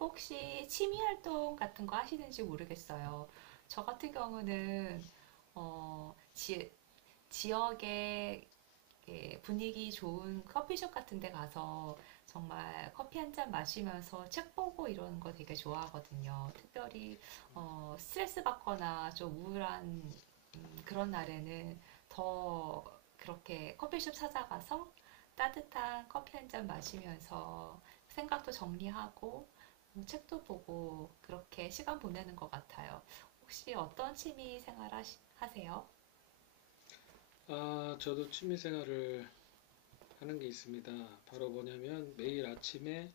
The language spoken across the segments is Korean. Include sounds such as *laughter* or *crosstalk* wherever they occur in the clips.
혹시 취미 활동 같은 거 하시는지 모르겠어요. 저 같은 경우는 어, 지, 지역에, 예, 분위기 좋은 커피숍 같은 데 가서 정말 커피 한 잔 마시면서 책 보고 이러는 거 되게 좋아하거든요. 특별히 스트레스 받거나 좀 우울한, 그런 날에는 더 그렇게 커피숍 찾아가서 따뜻한 커피 한 잔 마시면서 생각도 정리하고 책도 보고 그렇게 시간 보내는 것 같아요. 혹시 어떤 하세요? 아, 저도 취미 생활을 하는 게 있습니다. 바로 뭐냐면 매일 아침에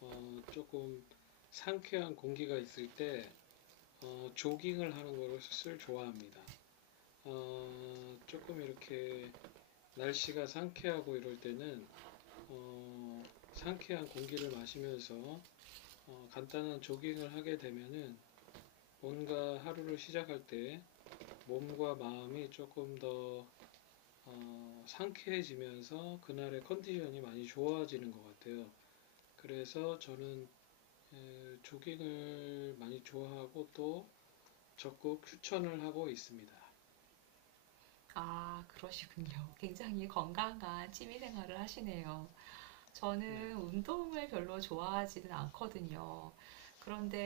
조금 상쾌한 공기가 있을 때 조깅을 하는 것을 좋아합니다. 조금 이렇게 날씨가 상쾌하고 이럴 때는 어, 상쾌한 공기를 마시면서 간단한 조깅을 하게 되면은 뭔가 하루를 시작할 때 몸과 마음이 조금 더 상쾌해지면서 그날의 컨디션이 많이 좋아지는 것 같아요. 그래서 저는 조깅을 많이 좋아하고 또 적극 추천을 하고 있습니다. 아, 그러시군요. 굉장히 건강한 취미 생활을 하시네요. 네, 저는 운동을 별로 좋아하지는 않거든요.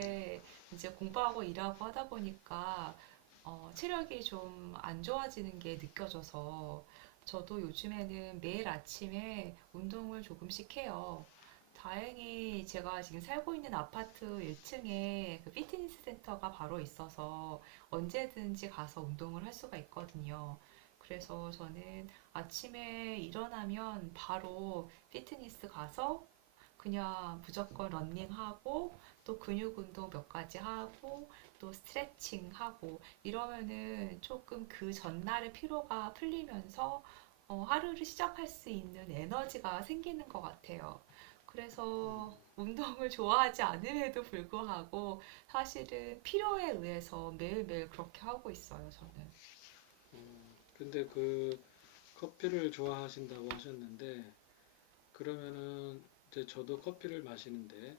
네. 이제 공부하고 일하고 하다 보니까 체력이 좀 안 좋아지는 게 느껴져서 저도 요즘에는 매일 아침에 운동을 조금씩 해요. 다행히 제가 지금 살고 있는 아파트 1층에 그 피트니스 센터가 바로 있어서 언제든지 가서 운동을 할 수가 있거든요. 그래서 저는 아침에 일어나면 바로 피트니스 가서 그냥 무조건 런닝하고 또 근육 운동 몇 가지 하고 또 스트레칭 하고 이러면은 조금 그 전날의 피로가 풀리면서 하루를 시작할 수 있는 에너지가 생기는 것 같아요. 그래서 운동을 *laughs* 좋아하지 않음에도 불구하고 사실은 필요에 의해서 매일매일 그렇게 하고 있어요, 저는. 근데 그 커피를 좋아하신다고 하셨는데 그러면은 이제 저도 커피를 마시는데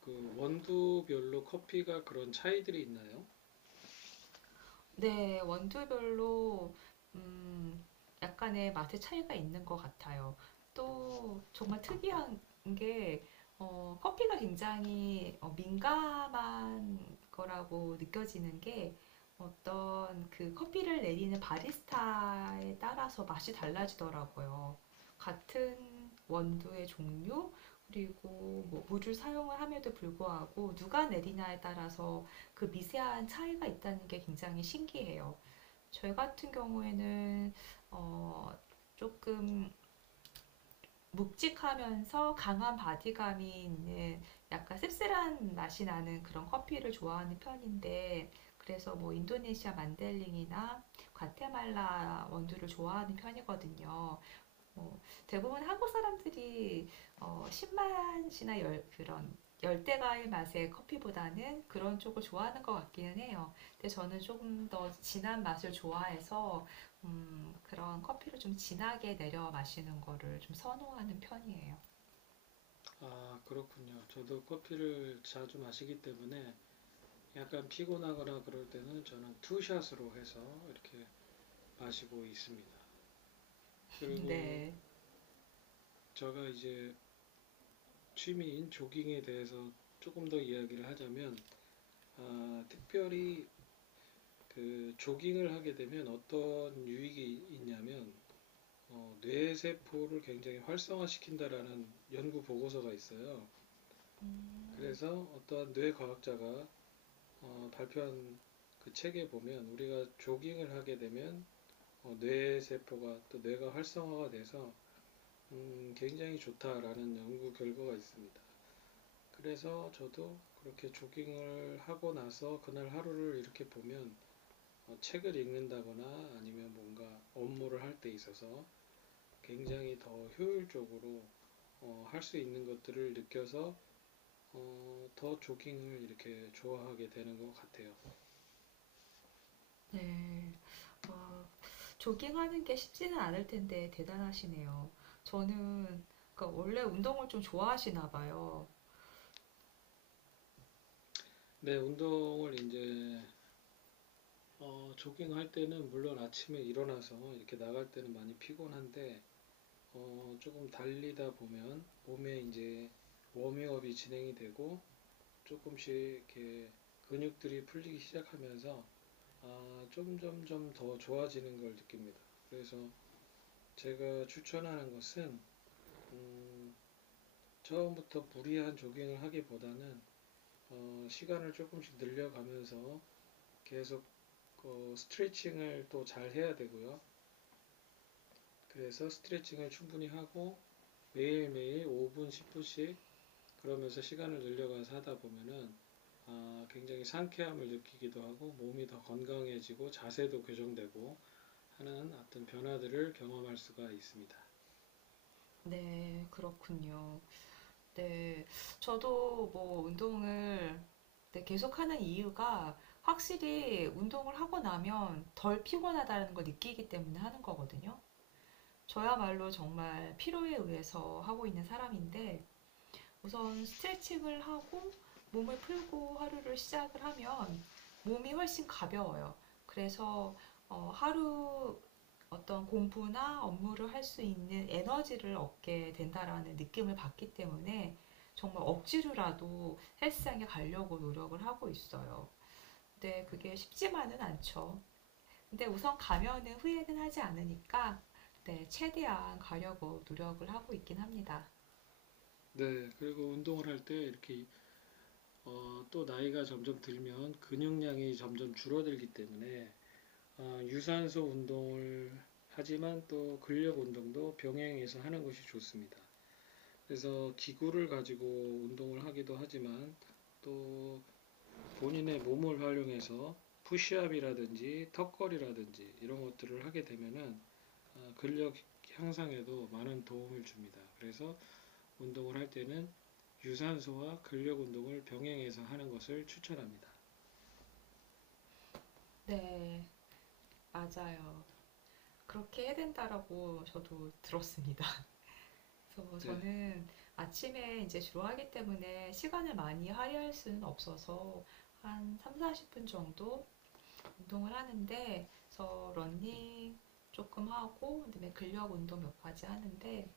그 원두별로 커피가 그런 차이들이 있나요? 네, 원두별로 음, 약간의 맛의 차이가 있는 것 같아요. 또 정말 특이한 게 커피가 굉장히 민감한 거라고 느껴지는 게, 어떤 그 커피를 내리는 바리스타에 따라서 맛이 달라지더라고요. 같은 원두의 종류 그리고 뭐 물을 사용을 함에도 불구하고 누가 내리냐에 따라서 그 미세한 차이가 있다는 게 굉장히 신기해요. 저희 같은 경우에는 어, 조금 묵직하면서 강한 바디감이 있는 약간 씁쓸한 맛이 나는 그런 커피를 좋아하는 편인데, 그래서 뭐 인도네시아 만델링이나 과테말라 원두를 좋아하는 편이거든요. 어, 대부분 한국 사람들이 신맛이나 그런 열대과일 맛의 커피보다는 그런 쪽을 좋아하는 것 같기는 해요. 근데 저는 조금 더 진한 맛을 좋아해서 그런 커피를 좀 진하게 내려 마시는 거를 좀 선호하는 편이에요. 아, 그렇군요. 저도 커피를 자주 마시기 때문에 약간 피곤하거나 그럴 때는 저는 투샷으로 해서 이렇게 마시고 있습니다. *laughs* 그리고 네. 제가 이제 취미인 조깅에 대해서 조금 더 이야기를 하자면 아, 특별히 그 조깅을 하게 되면 어떤 유익이 있냐면 뇌세포를 굉장히 활성화시킨다라는 연구 보고서가 있어요. 그래서 어떤 뇌과학자가 발표한 그 책에 보면 우리가 조깅을 하게 되면 뇌 세포가 또 뇌가 활성화가 돼서 굉장히 좋다라는 연구 결과가 있습니다. 그래서 저도 그렇게 조깅을 하고 나서 그날 하루를 이렇게 보면 책을 읽는다거나 아니면 뭔가 업무를 할 때 있어서 굉장히 더 효율적으로 할 수 있는 것들을 느껴서 더 조깅을 이렇게 좋아하게 되는 것 같아요. 네. 와, 조깅하는 게 쉽지는 않을 텐데 대단하시네요. 저는, 그러니까 원래 운동을 좀 좋아하시나 봐요. 네, 운동을 이제 조깅할 때는 물론 아침에 일어나서 이렇게 나갈 때는 많이 피곤한데, 조금 달리다 보면 몸에 이제 워밍업이 진행이 되고 조금씩 이렇게 근육들이 풀리기 시작하면서 아, 점점점 더 좋아지는 걸 느낍니다. 그래서 제가 추천하는 것은 음, 처음부터 무리한 조깅을 하기보다는 시간을 조금씩 늘려가면서 계속 스트레칭을 또 잘 해야 되고요. 그래서 스트레칭을 충분히 하고 매일매일 5분, 10분씩 그러면서 시간을 늘려가서 하다 보면은 아, 굉장히 상쾌함을 느끼기도 하고 몸이 더 건강해지고 자세도 교정되고 하는 어떤 변화들을 경험할 수가 있습니다. 네, 그렇군요. 네, 저도 뭐 운동을, 네, 계속하는 이유가 확실히 운동을 하고 나면 덜 피곤하다는 걸 느끼기 때문에 하는 거거든요. 저야말로 정말 피로에 의해서 하고 있는 사람인데, 우선 스트레칭을 하고 몸을 풀고 하루를 시작을 하면 몸이 훨씬 가벼워요. 그래서 하루 어떤 공부나 업무를 할 수 있는 에너지를 얻게 된다라는 느낌을 받기 때문에 정말 억지로라도 헬스장에 가려고 노력을 하고 있어요. 근데 그게 쉽지만은 않죠. 근데 우선 가면은 후회는 하지 않으니까 네, 최대한 가려고 노력을 하고 있긴 합니다. 네, 그리고 운동을 할 때 이렇게 또 나이가 점점 들면 근육량이 점점 줄어들기 때문에 유산소 운동을 하지만 또 근력 운동도 병행해서 하는 것이 좋습니다. 그래서 기구를 가지고 운동을 하기도 하지만 또 본인의 몸을 활용해서 푸시업이라든지 턱걸이라든지 이런 것들을 하게 되면은 아, 근력 향상에도 많은 도움을 줍니다. 그래서 운동을 할 때는 유산소와 근력 운동을 병행해서 하는 것을 추천합니다. 네, 맞아요. 그렇게 해야 된다라고 저도 들었습니다. 그래서 네, 저는 아침에 이제 주로 하기 때문에 시간을 많이 할애할 수는 없어서 한 3, 40분 정도 운동을 하는데, 그래서 러닝 조금 하고 그다음에 근력 운동 몇 가지 하는데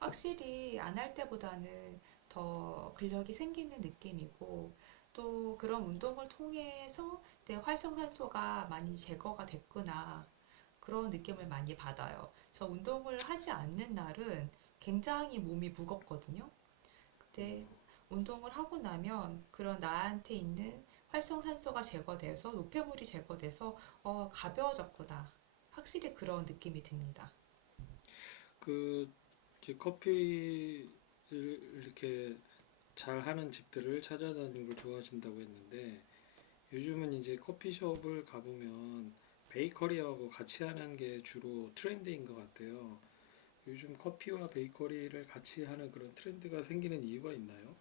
확실히 안 할 때보다는 더 근력이 생기는 느낌이고, 또 그런 운동을 통해서 내 활성산소가 많이 제거가 됐구나, 그런 느낌을 많이 받아요. 저 운동을 하지 않는 날은 굉장히 몸이 무겁거든요. 그때 운동을 하고 나면 그런 나한테 있는 활성산소가 제거돼서 노폐물이 제거돼서 가벼워졌구나. 확실히 그런 느낌이 듭니다. 그 커피를 이렇게 잘 하는 집들을 찾아다니는 걸 좋아하신다고 했는데 요즘은 이제 커피숍을 가보면 베이커리하고 같이 하는 게 주로 트렌드인 것 같아요. 요즘 커피와 베이커리를 같이 하는 그런 트렌드가 생기는 이유가 있나요?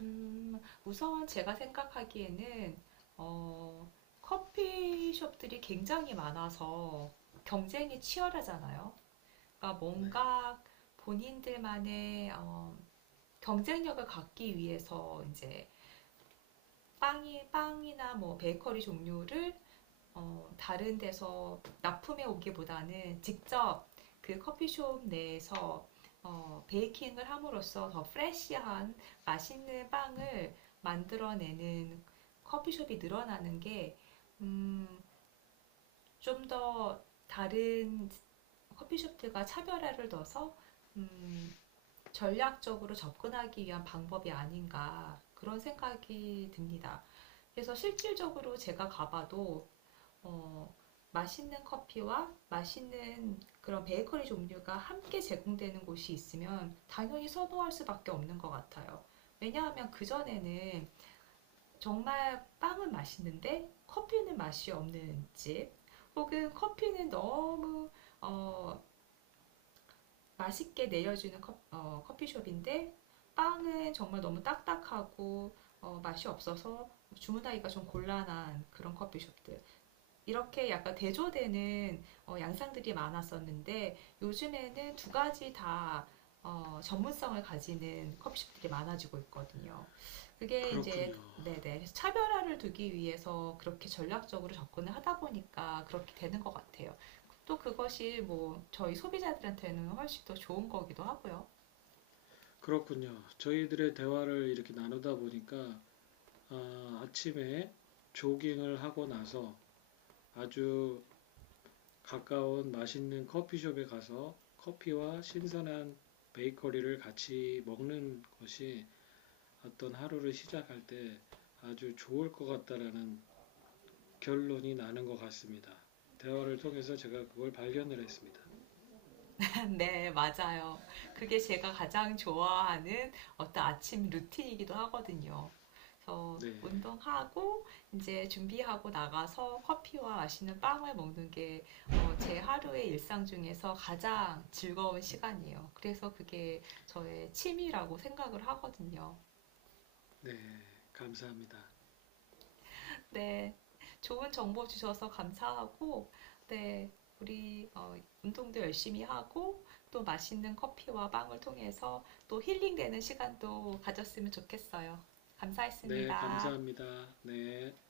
우선 제가 생각하기에는 어, 커피숍들이 굉장히 많아서 경쟁이 치열하잖아요. 그러니까 네. 뭔가 본인들만의 경쟁력을 갖기 위해서 이제 빵이나 뭐 베이커리 종류를 다른 데서 납품해 오기보다는 직접 그 커피숍 내에서 베이킹을 함으로써 더 프레시한 맛있는 빵을 만들어내는 커피숍이 늘어나는 게, 음, 좀 더 다른 커피숍들과 차별화를 둬서, 음, 전략적으로 접근하기 위한 방법이 아닌가 그런 생각이 듭니다. 그래서 실질적으로 제가 가봐도 어, 맛있는 커피와 맛있는 그런 베이커리 종류가 함께 제공되는 곳이 있으면 당연히 선호할 수밖에 없는 것 같아요. 왜냐하면 그전에는 정말 빵은 맛있는데 커피는 맛이 없는 집, 혹은 커피는 너무 어, 맛있게 내려주는 커피숍인데 빵은 정말 너무 딱딱하고 맛이 없어서 주문하기가 좀 곤란한 그런 커피숍들, 이렇게 약간 대조되는 양상들이 많았었는데 요즘에는 두 가지 다 전문성을 가지는 커피숍들이 많아지고 있거든요. 그게 이제 그렇군요. 네네, 그래서 차별화를 두기 위해서 그렇게 전략적으로 접근을 하다 보니까 그렇게 되는 것 같아요. 또 그것이 뭐 저희 소비자들한테는 훨씬 더 좋은 거기도 하고요. 그렇군요. 저희들의 대화를 이렇게 나누다 보니까 아, 아침에 조깅을 하고 나서 아주 가까운 맛있는 커피숍에 가서 커피와 신선한 베이커리를 같이 먹는 것이 어떤 하루를 시작할 때 아주 좋을 것 같다라는 결론이 나는 것 같습니다. 대화를 통해서 제가 그걸 발견을 했습니다. *laughs* 네, 맞아요. 그게 제가 가장 좋아하는 어떤 아침 루틴이기도 하거든요. 그래서 네, 운동하고 이제 준비하고 나가서 커피와 맛있는 빵을 먹는 게, 제 하루의 일상 중에서 가장 즐거운 시간이에요. 그래서 그게 저의 취미라고 생각을 하거든요. 네, 감사합니다. *laughs* 네. 좋은 정보 주셔서 감사하고, 네. 우리 운동도 열심히 하고, 또 맛있는 커피와 빵을 통해서 또 힐링되는 시간도 가졌으면 좋겠어요. 네, 감사했습니다. 감사합니다. 네.